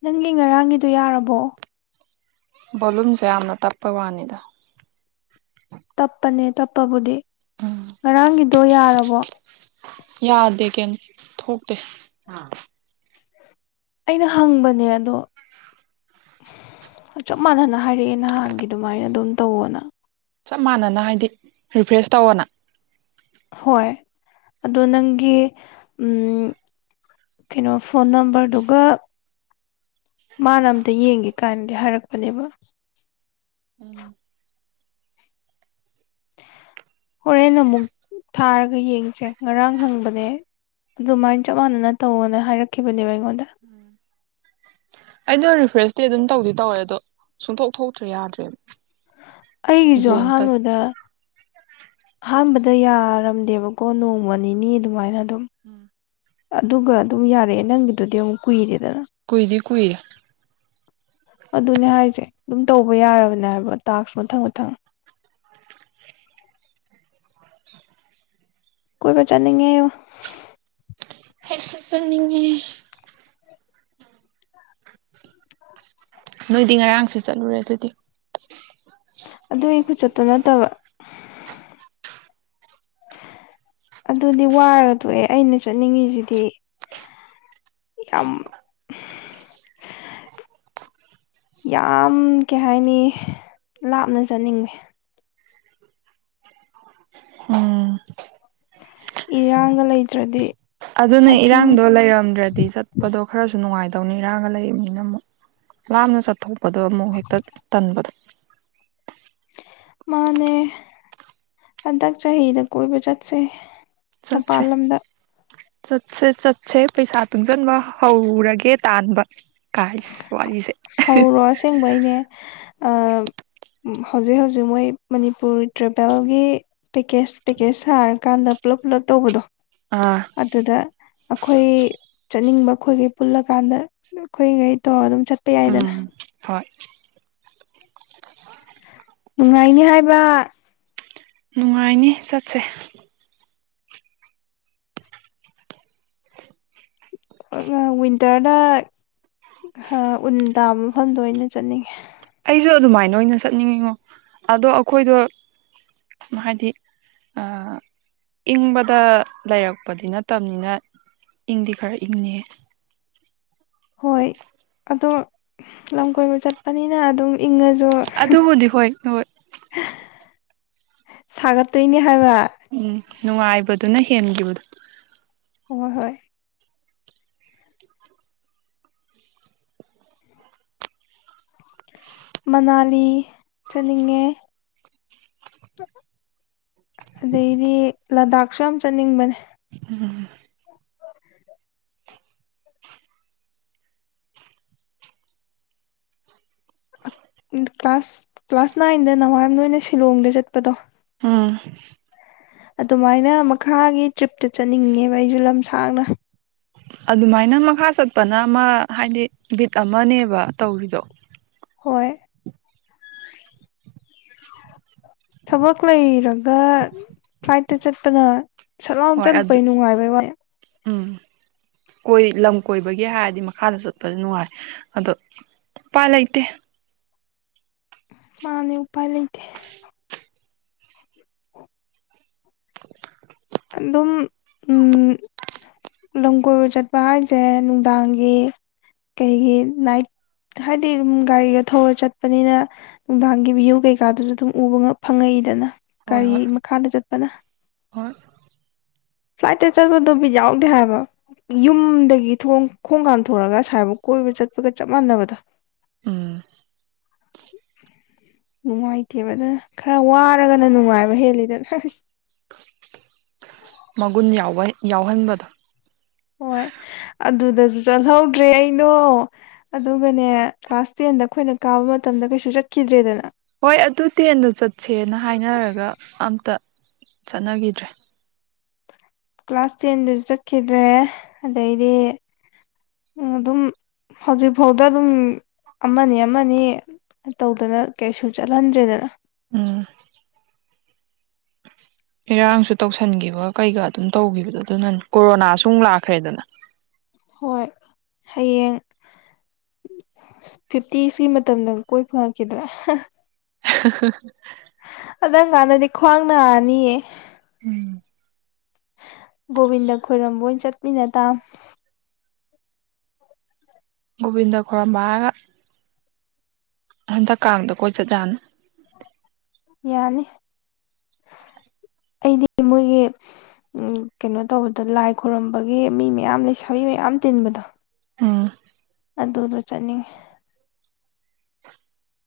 ꯅꯪꯒꯤ ꯉꯔꯥꯡꯒꯤꯗꯨꯣ ꯌꯥꯔꯕꯣ꯫ ꯕꯣꯂꯨꯝꯁꯦ ꯌꯥꯝꯅ ꯇꯞꯄ ꯋꯥꯅꯤꯗ꯫ ꯇꯞꯄꯅꯦ ꯇꯞꯄꯗꯤ꯫ ꯉꯔꯥꯡꯒꯤ꯫ ꯇꯣ ꯌꯥꯔꯕꯣ꯫ ꯌꯥꯗꯦ ꯀꯦꯝ ꯇꯥ ꯊꯣꯛꯇꯦ꯫ ꯑꯩꯅ ꯍꯪꯕꯅꯦ ꯑꯗꯣ ꯆꯞ ꯃꯥꯟꯅꯅ ꯍꯥꯏꯔꯛꯑꯦ ꯅꯍꯥꯟꯒꯤ ꯑꯗꯨꯃꯥꯏꯅ ꯑꯗꯨꯝ ꯇꯧꯑꯣꯅ꯫ ꯆꯞ ꯃꯥꯟꯅꯅ ꯍꯥꯏꯗꯤ ꯔꯤꯐ꯭ꯔꯦꯁ ꯇꯧꯑꯣꯅꯥ꯫ ꯍꯣꯏ ꯑꯗꯣ ꯅꯪꯒꯤ ꯀꯩꯅꯣ ꯐꯣꯟ ꯅꯝꯕꯔꯗꯨꯒ ꯃꯥꯅ ꯑꯝꯇ ꯌꯦꯡꯒꯦ ꯀꯥꯏꯅꯗꯤ ꯍꯥꯏꯔꯛꯄꯅꯦꯕ꯫ ꯎꯝ ꯍꯣꯔꯦꯟ ꯅ ꯑꯃꯨꯛ ꯊꯥꯔꯒ ꯌꯦꯡꯁꯦ ꯉꯔꯥꯡ ꯍꯪꯕꯅꯦ ꯑꯗꯨꯃꯥꯏꯅ ꯆꯞ ꯃꯥꯟꯅꯅ ꯇꯧꯅ ꯍꯥꯏꯔꯛꯈꯤꯕꯅꯦꯕ ꯑꯩꯉꯣꯟꯗ꯫ ꯎꯝ ꯑꯩꯗꯣ ꯔꯤꯐ꯭ꯔꯦꯁꯇꯗꯤ ꯑꯗꯨꯝ ꯇꯧꯗꯤ ꯇꯧꯋꯦ ꯑꯗꯣ ꯁꯨꯡꯇꯣꯛ ꯊꯣꯛꯇ꯭ꯔꯦ ꯌꯥꯗ꯭ꯔꯦꯕ꯫ ꯑꯩꯒꯤꯁꯨ ꯕ꯭ꯂꯦꯡ ꯇꯠ ꯑꯍꯥꯟꯕꯗ꯫ ꯑꯍꯥꯟꯕꯗ ꯌꯥꯔꯝꯗꯦꯕꯀꯣ ꯅꯣꯡꯃ ꯅꯤꯅꯤ ꯑꯗꯨꯃꯥꯏꯅ꯫ ꯑꯗꯨꯝ ꯎꯝ꯫ ꯑꯗꯨꯒ ꯑꯗꯨꯝ ꯌꯥꯔꯦ ꯅꯪꯒꯤꯗꯨꯗꯤ ꯑꯃꯨꯛ ꯀꯨꯏꯔꯦ꯫ ꯀꯨꯏꯗꯤ꯫ ꯀꯨꯔꯦ꯫ ꯑꯗꯨꯅꯦ ꯍꯥꯏꯁꯦ ꯑꯗꯨꯝ ꯇꯧꯕ ꯌꯥꯔꯕꯅꯦ ꯍꯥꯏꯕ ꯇꯥꯛꯁ ꯃꯊꯪ ꯃꯊꯪ꯫ ꯀꯣꯏꯕꯥ ꯆꯠꯅꯤꯡꯉꯦ꯫ ꯑꯩꯁꯨ ꯆꯠꯅꯤꯡꯏ꯫ ꯅꯣꯏꯗꯤ ꯉꯔꯥꯡꯁꯨ ꯆꯠꯂꯨꯔꯦ ꯑꯗꯨꯗꯤ꯫ ꯑꯗꯨꯒꯤ ꯈꯨꯆꯠꯇꯣ ꯅꯠꯇꯕ ꯑꯗꯨꯗꯤ ꯋꯥꯔꯗꯣꯛꯑꯦ ꯑꯩꯅ ꯆꯠꯅꯤꯡꯉꯤꯁꯤꯗꯤ ꯌꯥꯝ꯫ ꯌꯥꯝ ꯀꯩ ꯍꯥꯏꯅꯤ ꯂꯥꯞꯅ ꯆꯠꯅꯤꯡꯉꯤ꯫ ꯎꯝ ꯏꯔꯥꯡꯒ ꯂꯩꯇ꯭ꯔꯗꯤ꯫ ꯑꯗꯨꯅꯦ ꯍꯥꯏꯀꯤꯡ ꯏꯔꯥꯡꯗꯣ ꯂꯩꯔꯝꯗ꯭ꯔꯗꯤ ꯆꯠꯄꯗꯣ ꯈꯔꯁꯨ ꯅꯨꯡꯉꯥꯏꯇ꯫ ꯇꯧꯅꯤ ꯏꯔꯥꯒ ꯂꯩꯔꯤꯕꯅꯤꯅ ꯑꯃꯨꯛ ꯂꯥꯞꯅ ꯆꯠꯊꯣꯛ ꯄꯗꯣ ꯑꯃꯨꯛ ꯍꯦꯛꯇ ꯇꯟꯕꯗꯣ꯫ ꯃꯥꯅꯦ ꯍꯟꯗꯛ ꯆꯍꯤꯗ ꯀꯣꯏꯕ ꯆꯠꯁꯦ꯫ ꯆꯠꯁꯦ ꯃꯄꯥꯟ ꯂꯝꯗ꯫ ꯆꯠꯁꯦ ꯆꯠꯁꯦ ꯄꯩꯁꯥ ꯇꯨꯡꯁꯟꯕ ꯍꯧꯔꯒꯦ ꯇꯥꯟꯕ ꯀꯥꯏꯁ ꯋꯥꯔꯤꯁꯦ ꯍꯧꯔꯣ ꯑꯁꯦꯡꯕꯩꯅꯦ ꯍꯧꯖꯤꯛ ꯍꯧꯖꯤꯛ ꯃꯣꯏ ꯃꯅꯤꯄꯨꯔ ꯇ꯭ꯔꯦꯕꯦꯜꯒꯤ ꯄꯦꯀꯦꯁ ꯄꯦꯀꯦꯁ ꯁꯥꯔꯀꯥꯟꯗ ꯄꯨꯂꯞ ꯄꯨꯂꯞ ꯇꯧꯕꯗꯣ ꯑꯥ ꯑꯗꯨꯗ ꯑꯩꯈꯣꯏ ꯆꯠꯅꯤꯡꯕ ꯈꯣꯏꯒꯤ ꯄꯨꯜꯂ ꯀꯥꯟꯗ ꯑꯩꯈꯣꯏꯉꯩ ꯇꯣ ꯑꯗꯨꯝ ꯆꯠ ꯎꯝ ꯍꯣꯏ [inaudible] ꯅꯨꯡꯉꯥꯏꯅꯤ ꯍꯥꯏꯕ ꯅꯨꯡꯉꯥꯏꯅꯤ ꯆꯠꯁꯦ ꯋꯤꯟꯇꯔꯗ ꯎꯟ ꯇꯥꯕ ꯃꯐꯝꯗꯣ ꯑꯣꯏꯅꯥ ꯆꯠꯅꯤꯡꯉꯦ ꯑꯩꯁꯨ ꯑꯗꯨꯃꯥꯏꯅ ꯑꯣꯏꯅ ꯆꯠꯅꯤꯡꯉꯤꯉꯣ ꯑꯗꯣ ꯑꯩꯈꯣꯏꯗꯣ ꯍꯥꯏꯗꯤ ꯏꯪꯕꯗ ꯂꯩꯔꯛꯄꯗꯤ ꯅꯠꯇꯕꯅꯤꯅ ꯏꯪꯗꯤ ꯈꯔ ꯏꯪꯅꯤ ꯍꯣꯏ ꯑꯗꯣ ꯂꯝ ꯀꯣꯏꯕ ꯆꯠꯄꯅꯤꯅ ꯑꯗꯨꯝ ꯏꯪꯉꯁꯨ ꯑꯗꯨꯕꯨꯗꯤ ꯍꯣꯏ ꯍꯣꯏ ꯁꯥꯒꯠ ꯇꯣꯏꯅꯦ [unintelligible] ꯎꯝ ꯅꯨꯡꯉꯥꯏꯕꯗꯨꯅ ꯍꯦꯟꯒꯤꯕꯗꯣ ꯍꯣꯏ ꯃꯅꯥꯂꯤ ꯆꯅꯤꯡꯉꯦ ꯑꯗꯩꯗꯤ ꯂꯗꯥꯛꯁꯨ ꯌꯥꯝ ꯆꯠꯅꯤꯡꯕꯅꯦ ꯎꯝ [inaudible] ꯀ꯭ꯂꯥꯁ ꯀ꯭ꯂꯥꯁ ꯅꯥꯏꯟꯗ ꯅꯍꯥꯟꯒꯣꯏꯅꯥ ꯁꯤꯂꯣꯡꯗ ꯆꯠꯄꯗꯣ ꯑꯝ ꯑꯗꯨꯃꯥꯏꯅ ꯃꯈꯥꯒꯤ ꯇ꯭ꯔꯤꯞꯇ ꯆꯠꯅꯤꯡꯉꯦꯕ ꯑꯩꯁꯨ ꯂꯝ ꯁꯥꯡꯅ ꯑꯗꯨꯃꯥꯏꯅ ꯃꯈꯥ ꯆꯠꯄꯅ ꯑꯃ ꯍꯥꯏꯗꯤ ꯕꯤꯠ ꯑꯃꯅꯦꯕ ꯇꯧꯔꯤꯗꯣ ꯍꯣꯏ ꯊꯕꯛ ꯂꯩꯔꯒ ꯐ꯭ꯂꯥꯏꯠꯇ ꯆꯠꯄꯅ ꯁꯠꯂꯥꯎꯅ ꯍꯣꯏ ꯑꯗꯨ ꯆꯠꯄꯩꯅꯤꯟ ꯅꯨꯡꯉꯥꯏ ꯎꯝ ꯀꯣꯏ ꯂꯝ ꯀꯣꯏꯕꯒꯤ ꯍꯥꯏꯔꯗꯤ ꯃꯈꯥꯗ ꯆꯠꯄꯁꯨ ꯅꯨꯡꯉꯥꯏ ꯑꯗꯣ ꯎꯄꯥꯏ ꯂꯩꯇꯦ ꯃꯥꯅꯤ ꯎꯄꯥꯏ ꯂꯩꯇꯦ [inaudible] ꯑꯗꯨꯝ ꯂꯝ ꯀꯣꯏꯕ ꯆꯠꯄ ꯍꯥꯏꯁꯦ ꯅꯨꯡꯗꯥꯡꯒꯤ ꯀꯩꯒꯤ ꯅꯥꯏꯠ ꯍꯥꯏꯗꯤ ꯒꯥꯔꯤꯗꯣ ꯊꯧꯔ ꯆꯠꯄꯅꯤꯅ ꯅꯨꯡꯗꯥꯡꯒꯤ ꯚꯤ꯭ꯌꯨ ꯀꯩꯀꯥꯗꯨ ꯑꯗꯨꯝ ꯎꯕ ꯐꯪꯉꯛꯏꯗꯅ ꯍꯣꯏ ꯀꯔꯤ ꯍꯣꯏ ꯃꯈꯥꯗ ꯆꯠꯄꯅ ꯍꯣꯏ ꯐ꯭ꯂꯥꯏꯠꯇ ꯆꯠꯄꯗꯣ ꯕꯤꯠ ꯌꯥꯎꯗꯦ ꯍꯥꯏꯕ ꯌꯨꯝꯗꯒꯤ ꯈꯣꯡꯀꯥꯟ ꯊꯣꯔꯛꯒ ꯁꯥꯏꯕꯨꯛ ꯀꯣꯏꯕ ꯆꯠꯄꯒ ꯆꯞ ꯃꯥꯟꯅꯕꯗꯣ ꯎꯝ ꯅꯨꯡꯉꯥꯏꯇꯦꯕ ꯑꯗꯨꯅ ꯈꯔ ꯋꯥꯔꯒꯅ ꯅꯨꯡꯉꯥꯏꯕ ꯍꯦꯜꯂꯤꯗꯅ ꯃꯒꯨꯟ ꯌꯥꯎꯍꯟꯕꯗꯣ ꯍꯣꯏ ꯑꯗꯨꯗꯁꯨ ꯆꯠꯍꯧꯗ꯭ꯔꯦ ꯑꯩꯅꯣ ꯑꯗꯨꯒꯅꯦ ꯀ꯭ꯂꯥꯁ ꯇꯦꯟꯗ ꯑꯩꯈꯣꯏꯅ ꯀꯥꯕ ꯃꯇꯝꯗ ꯀꯩꯁꯨ ꯆꯠꯈꯤꯗ꯭ꯔꯦꯗꯅ ꯍꯣꯏ ꯑꯗꯨ ꯇ꯭ꯔꯦꯟꯗ ꯆꯠꯁꯦꯅ ꯍꯥꯏꯅꯔꯒ ꯑꯝꯇ ꯆꯠꯅꯒꯤꯗ꯭ꯔꯦ ꯀ꯭ꯂꯥꯁ ꯇꯦꯟꯗꯁꯨ ꯆꯠꯈꯤꯗ꯭ꯔꯦ ꯑꯗꯩꯗꯤ ꯑꯗꯨꯝ ꯍꯧꯖꯤꯛꯐꯥꯎꯗ ꯑꯗꯨꯝ ꯑꯃꯅꯤ ꯑꯃꯅꯤ ꯇꯧꯗꯅ ꯀꯩꯁꯨ ꯆꯠꯍꯟꯗ꯭ꯔꯦꯗꯅ ꯎꯝ ꯏꯔꯥꯡꯁꯨ ꯇꯧꯁꯟꯈꯤꯕ ꯀꯩꯒ ꯑꯗꯨꯝ ꯇꯧꯒꯤꯕꯗꯣ ꯑꯗꯨꯅ ꯀꯣꯔꯣꯅꯥꯁꯨꯨꯛ ꯂꯥꯛꯈ꯭ꯔꯦꯗꯅ ꯍꯣꯏ ꯍꯌꯦꯡ ꯐꯤꯐꯇꯤ ꯁꯤ ꯃꯇꯝꯗꯒ ꯀꯣꯏ ꯐꯡꯉꯛꯈꯤꯗ꯭ꯔꯥ [inaudible] ꯐꯗꯡ ꯀꯥꯟꯅꯗꯤ ꯈ꯭ꯋꯥꯡ ꯅꯥꯔꯅꯤꯌꯦ ꯎꯝ ꯒꯣꯕꯤꯟꯗ ꯈꯣꯏꯔꯝꯕ ꯑꯣꯏꯅ ꯆꯠꯃꯤꯟꯅ ꯇ ꯒꯣꯕꯤꯟꯗ ꯈꯔꯃꯕ ꯍꯤꯔꯒꯥ ꯍꯟꯗꯛ ꯀꯥꯡꯗ ꯀꯣꯏ ꯆꯠꯗꯥꯅ ꯌꯥꯅꯤ ꯑꯩꯗꯤ ꯃꯣꯏꯒꯤ ꯎꯝ ꯀꯩꯅꯣ ꯇꯧꯕꯗꯣ ꯂꯥꯏ ꯈꯨꯣꯏꯔꯝꯕꯒꯤ ꯃꯤ ꯃꯌꯥꯝ ꯂꯩꯁꯥꯕꯤ ꯃꯌꯥꯝ ꯇꯤꯟꯕꯗꯣ ꯑꯝ ꯑꯗꯨꯗ ꯆꯠꯅꯤꯡꯉꯤ [inaudible]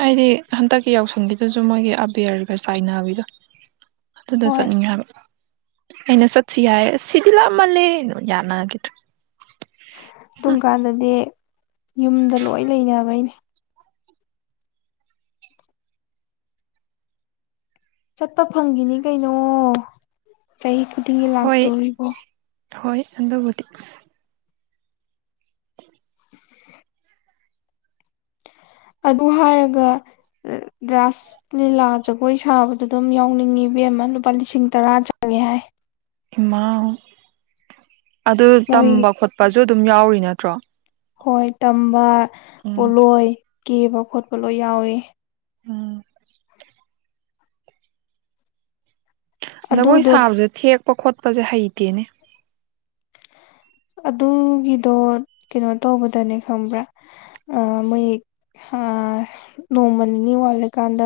ꯍꯥꯏꯗꯤ ꯍꯟꯗꯛꯀꯤ ꯌꯥꯎꯁꯪꯒꯤꯗꯨꯁꯨ ꯃꯣꯏꯒꯤ ꯑꯕꯦꯔꯒ ꯆꯥꯏꯅꯕꯤꯗꯣ ꯑꯗꯨꯗ ꯍꯣꯏ ꯆꯠꯅꯤꯡ ꯍꯥꯏꯕ ꯑꯩꯅ ꯆꯠꯁꯤ ꯍꯥꯏ ꯁꯤꯗꯤ ꯂꯥꯛꯑꯃꯜꯂꯦ ꯌꯥꯅꯒꯤꯗ꯭ꯔꯥ ꯇꯨꯡ ꯀꯥꯟꯗꯗꯤ ꯌꯨꯝꯗ ꯂꯣꯏ ꯂꯩꯅꯕꯩꯅꯦ ꯆꯠꯄ ꯐꯡꯒꯤꯅꯤ ꯀꯩꯅꯣ ꯆꯍꯤ ꯈꯨꯗꯤꯡꯒꯤ ꯍꯣꯏ ꯂꯥꯛꯇꯣꯔꯤꯕ ꯍꯣꯏ ꯑꯗꯨꯕꯨꯗꯤ ꯑꯗꯨ ꯍꯥꯏꯔꯒ ꯔꯥꯁ ꯂꯤꯂꯥ ꯖꯒꯣꯏ ꯁꯥꯕꯗ ꯑꯗꯨꯝ ꯌꯥꯎꯅꯤꯡꯉꯤꯕꯦꯝ ꯑꯃ ꯂꯨꯄꯥ ꯂꯤꯁꯤꯡ ꯇꯔꯥ ꯆꯉꯦ ꯍꯥꯏ ꯃ ꯑꯗꯨ ꯃꯣꯏ ꯇꯝꯕ ꯈꯣꯠꯄꯁꯨ ꯑꯗꯨꯝ ꯌꯥꯎꯔꯤ ꯅꯠꯇ꯭ꯔꯣ ꯍꯣꯏ ꯇꯝꯕ ꯎꯝ ꯄꯂꯣꯏ ꯀꯦꯕ ꯈꯣꯠꯄ ꯂꯣꯏ ꯌꯥꯎꯋꯦ ꯎꯝ ꯖꯒꯣꯏ ꯑꯗꯨꯗꯣ ꯁꯥꯕꯁꯦ ꯊꯦꯛ ꯄ ꯈꯣꯠꯄꯁꯦ ꯍꯩꯇꯦꯅꯦ ꯑꯗꯨꯒꯤꯗꯣ ꯀꯩꯅꯣ ꯇꯧꯕꯗꯅꯦ ꯈꯪꯕ꯭ꯔꯥ ꯃꯣꯏ ꯅꯣꯡꯃ ꯅꯤꯅꯤ ꯋꯥꯠꯂꯀꯥꯟꯗ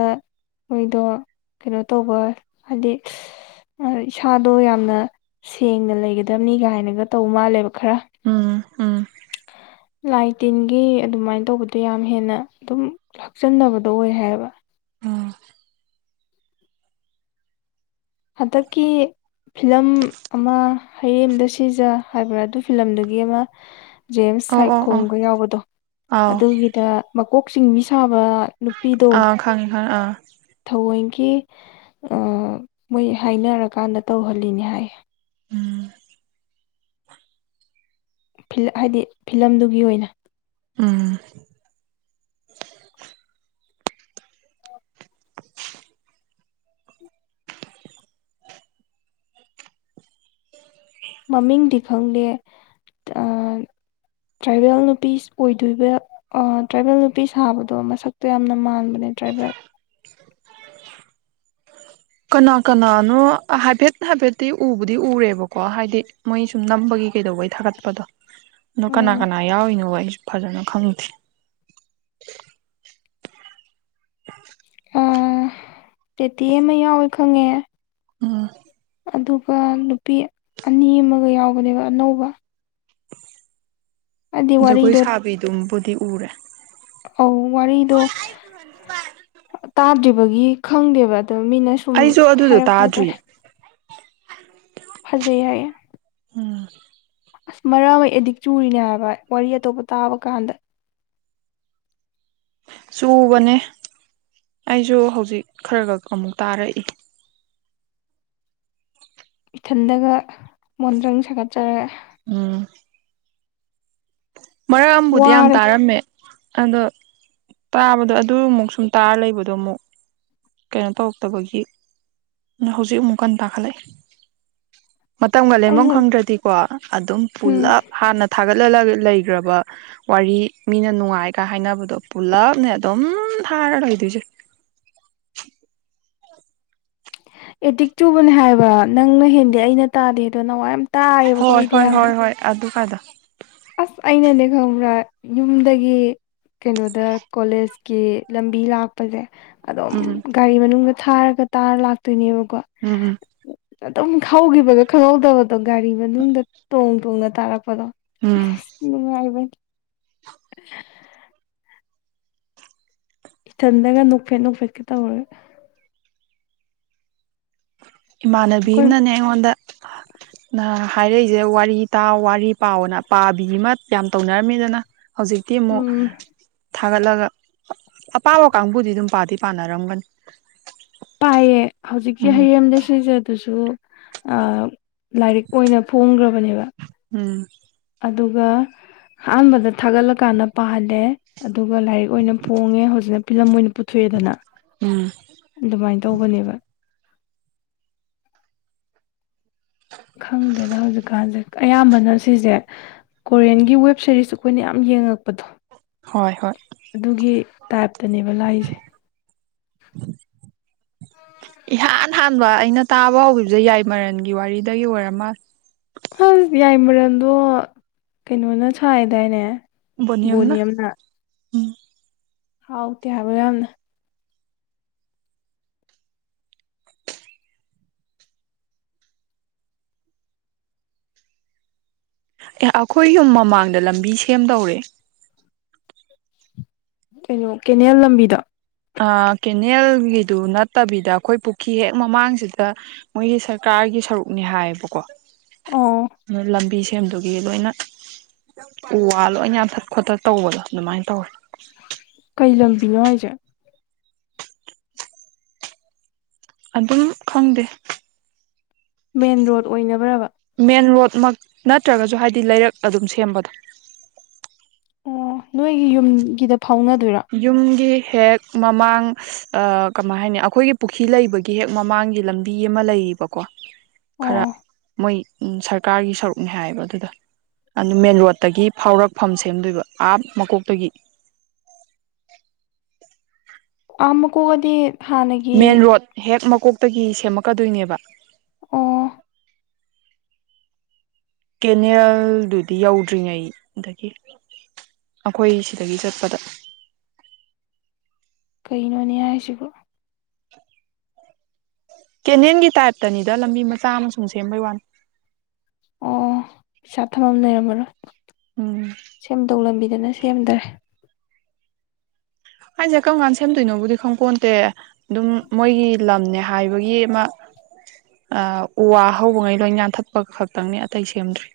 ꯃꯣꯏꯗꯣ ꯀꯩꯅꯣ ꯇꯧꯕ ꯍꯥꯏꯗꯤ ꯏꯁꯥꯗꯣ ꯌꯥꯝꯅ ꯁꯦꯡꯅ ꯂꯩꯒꯗꯕꯅꯤ ꯀꯥꯏꯅꯒ ꯇꯧ ꯃꯥꯜꯂꯦꯕ ꯈꯔ ꯎꯝ ꯎꯝ ꯂꯥꯏ ꯇꯤꯟꯒꯤ ꯑꯗꯨꯃꯥꯏꯅ ꯇꯧꯕꯗꯣ ꯌꯥꯝ ꯍꯦꯟꯅ ꯑꯗꯨꯝ ꯍꯛꯆꯟꯅꯕ ꯂꯣꯌꯦ ꯍꯥꯏꯕ ꯎꯝ ꯍꯟꯗꯛꯀꯤ ꯐꯤꯂꯝ ꯑꯃ ꯍꯔꯦꯝꯗ ꯁꯤꯖ ꯍꯥꯏꯕ꯭ꯔꯥ ꯑꯗꯨ ꯐꯤꯂꯝꯗꯨꯒꯤ ꯑꯃ ꯖꯦꯝꯁ ꯑꯣ ꯑꯣ ꯑꯣ ꯁꯥꯏꯈꯣꯒ ꯌꯥꯎꯕꯗꯣ ꯑꯥꯎ ꯑꯗꯨꯒꯤꯗ ꯀꯣꯛꯆꯤꯡ ꯃꯤ ꯁꯥꯕ ꯅꯨꯄꯤꯗꯣ ꯑꯥ ꯈꯪꯉꯦ ꯈꯪꯉꯦ ꯑꯥ ꯊꯑꯣꯏ ꯀꯤ ꯃꯣꯏ ꯍꯥꯏꯅꯔꯀꯥꯟꯗ ꯇꯧꯍꯜꯂꯤꯅꯤ ꯍꯥꯏ꯫ ꯎꯝ ꯍꯥꯏꯗꯤ ꯐꯤꯂꯝꯗꯨꯒꯤ ꯑꯣꯏꯅ꯫ ꯎꯝ ꯃꯃꯤꯡꯗꯤ ꯈꯪꯗꯦ ꯇ꯭ꯔꯥꯏꯕꯦꯜ ꯅꯨꯄꯤ ꯑꯣꯏꯗꯣꯏꯕ ꯇ꯭ꯔꯥꯏꯕꯦꯜ ꯅꯨꯄꯤ ꯁꯥꯕꯗꯣ ꯃꯁꯛꯇꯣ ꯌꯥꯝꯅ ꯃꯥꯟꯕꯅꯦ ꯇ꯭ꯔꯥꯏꯕꯦꯜ꯫ ꯀꯅꯥ ꯀꯅꯥꯅꯣ ꯍꯥꯏꯐꯦꯠ ꯍꯥꯏꯐꯦꯠꯇꯤ ꯎꯕꯨꯗꯤ ꯎꯔꯦꯕꯀꯣ ꯍꯥꯏꯗꯤ ꯃꯣꯏ ꯁꯨꯝ ꯅꯝꯕꯒꯤ ꯀꯩꯗꯧꯕꯩ ꯊꯥꯒꯠꯄꯗꯣ ꯑꯣ ꯀꯅꯥ ꯀꯅꯥ ꯌꯥꯎꯔꯤꯅꯣ ꯑꯩꯁꯨ ꯐꯖꯅ ꯈꯪꯗꯦ꯫ ꯑꯣ ꯇꯦꯇꯦ ꯑꯃ ꯌꯥꯎꯋꯦ ꯈꯪꯉꯦ꯫ ꯑ꯫ ꯑꯗꯨꯒ ꯅꯨꯄꯤ ꯑꯅꯤ ꯑꯃꯒ ꯌꯥꯎꯕꯅꯦꯕ ꯑꯅꯧꯕ꯫ ꯍꯥꯏꯗꯤ ꯖꯒꯣꯏ ꯁꯥꯕꯤꯗꯨꯝꯕꯨꯗꯤ꯫ ꯎꯔꯦ꯫ ꯑ ꯋꯥꯔꯤꯗꯣ ꯇꯥꯗ꯭ꯔꯤꯕ꯫ ꯒꯤ ꯈꯪꯗꯦꯕ꯫ ꯑꯗꯣ ꯃꯤꯅ ꯁꯨꯝ ꯑꯩꯁꯨ ꯑꯗꯨꯗꯣ ꯍꯥꯏꯔꯛꯄ ꯇꯥꯗ꯭ꯔꯤ ꯍꯥꯏꯇꯥꯔꯦ꯫ ꯐꯖꯩ ꯍꯥꯏꯌꯦ꯫ ꯎꯝ꯫ ꯑꯁ ꯃꯔꯛ ꯑꯃ ꯑꯦꯗꯤꯛ ꯆꯨꯔꯤꯅꯦ ꯍꯥꯏꯕ ꯋꯥꯔꯤ ꯑꯇꯣꯞꯄ ꯇꯥꯕ ꯀꯥꯟꯗ꯫ ꯆꯨꯕꯅꯦ ꯑꯩꯁꯨ ꯍꯧꯖꯤꯛ ꯈꯔ ꯈ ꯑꯃꯨꯛ ꯇꯥꯔꯛꯏ꯫ ꯏꯊꯟꯗꯒ ꯃꯣꯟꯗ꯭ꯔꯪ ꯁꯥꯒꯠꯆꯔꯒ꯫ ꯎꯝ꯫ ꯃꯔꯛ ꯑꯝꯕꯨꯗꯤ ꯌꯥꯝ ꯋꯥꯔꯦ ꯇꯥꯔꯝꯃꯦ꯫ ꯑꯗꯣ ꯇꯥꯕꯗꯣ ꯑꯗꯨ ꯑꯃꯨꯛ ꯁꯨꯝ ꯇꯥꯔ ꯂꯩꯕꯗꯣ ꯑꯃꯨꯛ꯫ ꯀꯩꯅꯣ ꯇꯧꯔꯛꯇꯕꯒꯤ꯫ ꯍꯧꯖꯤꯛ ꯑꯃꯨꯛ ꯀꯟꯅꯥ ꯇꯥꯈꯠꯂꯛꯏ꯫ ꯃꯇꯝꯒ ꯑꯩ ꯂꯦꯟꯕꯝ ꯍꯧ ꯈꯪꯗ꯭ꯔꯗꯤꯀꯣ ꯑꯗꯨꯝ ꯎꯝ ꯄꯨꯜꯂꯞ ꯍꯥꯟꯅ꯫ ꯊꯥꯒꯠꯍꯜꯂ ꯂꯩꯈ꯭ꯔꯕ ꯋꯥꯔꯤ ꯃꯤꯅ ꯅꯨꯡꯉꯥꯏꯒ ꯍꯥꯏꯅꯕꯗꯣ ꯄꯨꯂꯞꯅꯦ ꯑꯗꯨꯝ ꯊꯥꯔ ꯂꯩꯗꯣꯏꯁꯦ꯫ ꯑꯦꯗꯤꯛ ꯆꯨꯕꯅꯦ ꯍꯥꯏꯕ꯫ ꯅꯪꯅ ꯍꯦꯟꯗꯤꯦ ꯑꯩꯅ ꯇꯥꯗꯦ ꯑꯗꯣ ꯅꯨꯉꯥꯏꯕꯅꯦ ꯇꯥꯔꯒꯥ ꯌꯦꯉꯣ ꯍꯣꯏ ꯋꯥꯔꯤꯗꯣ ꯍꯣꯏ ꯌꯥꯝꯅ꯫ ꯍꯣꯏ ꯍꯣꯏ ꯑꯗꯨ ꯀꯥꯏꯗꯣ ꯑꯁ ꯑꯩꯅꯅꯦ ꯈꯪꯕ꯭ꯔꯥ ꯌꯨꯝꯗꯒꯤ ꯀꯩꯅꯣꯗ ꯀꯣꯂꯦꯖꯀꯤ ꯂꯝꯕꯤ ꯂꯥꯛꯄꯁꯦ꯫ ꯑꯝ ꯎꯝ ꯒꯥꯔꯤ ꯃꯅꯨꯡꯗ꯫ ꯊꯥꯔꯒ ꯇꯥꯔ ꯂꯥꯛꯇꯣꯏꯅꯦꯕ꯫ ꯎꯝ ꯎꯝ꯫ ꯑꯗꯨꯝ ꯍꯧꯈꯤꯕꯗꯣ ꯈꯪꯍꯧꯗꯕꯗꯣ꯫ ꯑꯣ ꯒꯥꯔꯤ ꯃꯅꯨꯡꯗ ꯇꯣꯡ꯫ ꯇꯨꯡꯅ ꯇꯥꯔꯛꯄꯗꯣ꯫ ꯎꯝ ꯅꯨꯉꯥꯏꯕꯅꯦ꯫ ꯎ꯫ ꯏꯊꯟꯗꯒ ꯅꯣꯛꯐꯦꯠ ꯅꯣꯛꯐꯦꯠꯀ ꯇꯧꯔꯒꯥ꯫ ꯏꯃꯥꯟꯅꯕꯤ ꯑꯩꯈꯣꯏ ꯑꯃꯅꯅꯦ ꯑꯩꯉꯣꯟꯗ꯫ ꯍꯥꯏꯔꯛꯏꯁꯦ ꯋꯥꯔꯤ ꯇꯥꯎ ꯋꯥꯔꯤ ꯄꯥꯎꯅ ꯄꯥꯕꯤ ꯑꯃ ꯌꯥꯝ ꯇꯧꯅꯔꯝꯃꯤꯗꯅ꯫ ꯍꯧꯖꯤꯛꯇꯤ ꯑꯃꯨꯛ꯫ ꯎꯝ ꯊꯥꯒꯠꯂꯒ ꯑꯄꯥꯝꯕ ꯀꯥꯡꯕꯨꯗꯤ ꯑꯗꯨꯝ ꯄꯥꯗꯤ ꯄꯥꯅꯔꯝꯒꯅꯤ꯫ ꯄꯥꯏꯌꯦ꯫ ꯍꯧꯖꯤꯛꯀꯤ ꯎꯝ ꯍꯌꯦꯡꯗ ꯁꯤꯁꯦ ꯑꯗꯨꯁꯨ꯫ ꯁꯨ ꯂꯥꯏꯔꯤꯛ ꯑꯣꯏꯅ ꯐꯣꯡꯈ꯭ꯔꯕꯅꯦꯕ꯫ ꯎꯝ꯫ ꯑꯗꯨꯒ ꯑꯍꯥꯟꯕꯗ ꯊꯥꯒꯠꯂꯀꯥꯟꯗ ꯄꯥꯍꯜꯂꯦ꯫ ꯑꯗꯨꯒ ꯂꯥꯏꯔꯤꯛ ꯑꯣꯏꯅ ꯐꯣꯡꯉꯦ ꯍꯧꯖꯤꯛꯅ ꯐꯤꯂꯝ ꯑꯣꯏꯅ ꯄꯨꯊꯣꯛꯑꯦꯗꯅ ꯎꯝ ꯑꯗꯨꯃꯥꯏꯅ ꯇꯧꯕꯅꯦꯕ꯫ ꯈꯪꯗꯦꯗ ꯍꯧꯖꯤꯛꯀꯥꯟꯁꯦ ꯑꯌꯥꯝꯕꯅ ꯁꯤꯁꯦ ꯀꯣꯔꯤꯌꯟꯒꯤ ꯋꯦꯕ ꯁꯦꯔꯤꯁ ꯑꯩꯈꯣꯏꯅ ꯌꯥꯝ ꯌꯦꯡꯉꯛꯄꯗꯣ꯫ ꯍꯣꯏ ꯍꯣꯏ ꯑꯗꯨꯒꯤ꯫ ꯇꯥꯏꯞꯇꯅꯦꯕ ꯂꯥꯛꯏꯁꯦ꯫ ꯏꯍꯥꯟ ꯍꯥꯟꯕ ꯑꯩꯅ ꯇꯥꯕ ꯍꯧꯈꯤꯕꯁꯦ ꯌꯥꯏꯃꯔꯟꯒꯤ ꯋꯥꯔꯤꯗꯒꯤ ꯑꯣꯏꯔꯃꯥꯜꯂꯦ꯫ ꯍ ꯌꯥꯏꯃꯔꯟꯗꯣ ꯀꯩꯅꯣꯅ ꯁꯥꯏꯗꯥꯏꯅꯦ꯫ ꯕꯣꯅꯤꯌꯝꯅ꯫ ꯎꯝ ꯍꯥꯎꯇꯦ ꯍꯥꯏꯕ ꯌꯥꯝꯅ꯫ ꯑꯦ ꯑꯩꯈꯣꯏ ꯌꯨꯝ ꯃꯃꯥꯡꯗ ꯂꯝꯕꯤ ꯁꯦꯝꯗꯧꯔꯦ꯫ ꯀꯩꯅꯣ ꯀꯦꯅꯦꯜ ꯂꯝꯕꯤꯗꯣ꯫ ꯀꯦꯅꯦꯜꯒꯤꯗꯨ ꯅꯠꯇꯕꯤꯗ ꯑꯩꯈꯣꯏ ꯄꯨꯈ꯭ꯔꯤ ꯍꯦꯛ ꯃꯃꯥꯡꯁꯤꯗ ꯃꯣꯏꯒꯤ ꯁꯔꯀꯥꯔꯒꯤ ꯁꯔꯨꯛꯅꯤ ꯍꯥꯏꯌꯦꯕꯀꯣ꯫ ꯑꯣ ꯂꯝꯕꯤ꯫ ꯃꯦꯝꯗꯨꯒꯤ ꯂꯣꯏꯅ ꯎ ꯋꯥ ꯂꯣꯏ ꯌꯥꯟꯊꯠ ꯈꯣꯊꯠ ꯇꯧꯕꯗꯣ ꯑꯗꯨꯃꯥꯏꯅ ꯇꯧꯋꯦ꯫ ꯀꯩ ꯂꯝꯕꯤꯅꯣ ꯍꯥꯏꯁꯦ꯫ ꯑꯗꯨꯝ ꯈꯪꯗꯦ꯫ ꯃꯦꯟ ꯔꯣꯗ ꯑꯣꯏꯅꯕ꯭ꯔꯕ꯫ ꯃꯦꯟ ꯅꯠꯇ꯭ꯔꯒꯁꯨ ꯍꯥꯏꯗꯤ ꯂꯩꯔꯛ ꯑꯗꯨꯝ ꯁꯦꯝꯕꯗꯣ꯫ ꯑꯣ ꯅꯣꯏꯒꯤ ꯌꯨꯝꯒꯤꯗ꯫ ꯐꯥꯎꯅꯗꯣꯏꯔꯣ ꯌꯨꯝꯒꯤ꯫ ꯍꯦꯛ ꯃꯃꯥꯡ ꯀꯃꯥꯏ ꯍꯥꯏꯅꯤ ꯑꯩꯈꯣꯏꯒꯤ ꯄꯨꯈ꯭ꯔꯤ ꯂꯩꯕꯒꯤ ꯍꯦꯛ ꯃꯃꯥꯡꯒꯤ ꯂꯝꯕꯤ ꯑꯃ ꯂꯩꯔꯤꯕꯀꯣ ꯈꯔ ꯑꯣ ꯃꯣꯏ ꯁꯔꯀꯥꯔꯒꯤ ꯁꯔꯨꯛꯅꯦ ꯍꯥꯏꯌꯦꯕ ꯑꯗꯨꯗ ꯑꯗꯨ ꯃꯦꯟ ꯔꯣꯗꯠꯇꯒꯤ ꯐꯥꯎꯔꯛꯐꯝ ꯁꯦꯝꯗꯣꯏꯕ ꯑꯥ ꯃꯀꯣꯛꯇꯒꯤ꯫ ꯑꯥ ꯃꯥꯀꯣꯛ ꯍꯥꯏ꯫ ꯃꯦꯟ ꯔꯣꯗ ꯍꯦꯛ ꯃ꯫ ꯀꯣꯛꯇꯒꯤ ꯁꯦꯝꯃꯛꯀꯗꯣꯏꯅꯦꯕ꯫ ꯑꯣ꯫ ꯀꯦꯅꯦꯜꯗꯨꯗꯤ ꯌꯧꯗ꯭ꯔꯤꯉꯩꯗ ꯑꯩꯈꯣꯏ ꯁꯤꯗꯒꯤ ꯆꯠꯄꯗ꯫ ꯀꯩꯅꯣꯅꯦ ꯍꯥꯏꯁꯕꯨ꯫ ꯫ ꯀꯦꯅꯦꯜꯒꯤ ꯇꯥꯏꯞꯇꯅꯤꯗ ꯂꯝꯕꯤ ꯃꯆꯥ ꯑꯃꯁꯨꯡ ꯁꯦꯝꯕꯩ ꯋꯥꯅꯤ꯫ ꯑꯣ ꯄꯩꯁꯥ ꯊꯝꯕꯝ ꯂꯩꯔꯝꯃꯔꯣꯏ꯫ ꯎꯝ ꯁꯝꯗꯧ ꯂꯝꯕꯤ꯫ ꯐꯖꯅ ꯁꯦꯝꯗ꯭ꯔꯦ꯫ ꯍꯥꯏꯁꯦ ꯀꯔꯝ ꯀꯥꯟꯗ ꯁꯦꯝꯗꯣꯏꯅꯣꯕꯨꯗꯤ ꯈꯣꯡꯄꯣꯟꯇꯦ ꯑꯗꯨꯝ ꯃꯣꯏꯒꯤ ꯂꯝꯅꯦ ꯍꯥꯏꯕꯒꯤ ꯑꯃ ꯎ ꯋꯥ ꯍꯧꯕꯉꯩ ꯂꯣꯏ ꯌꯥꯟꯊꯠꯄ ꯈꯛꯇꯪꯅꯤ ꯑꯇꯩ ꯁꯦꯝꯗ꯭ꯔꯤ꯫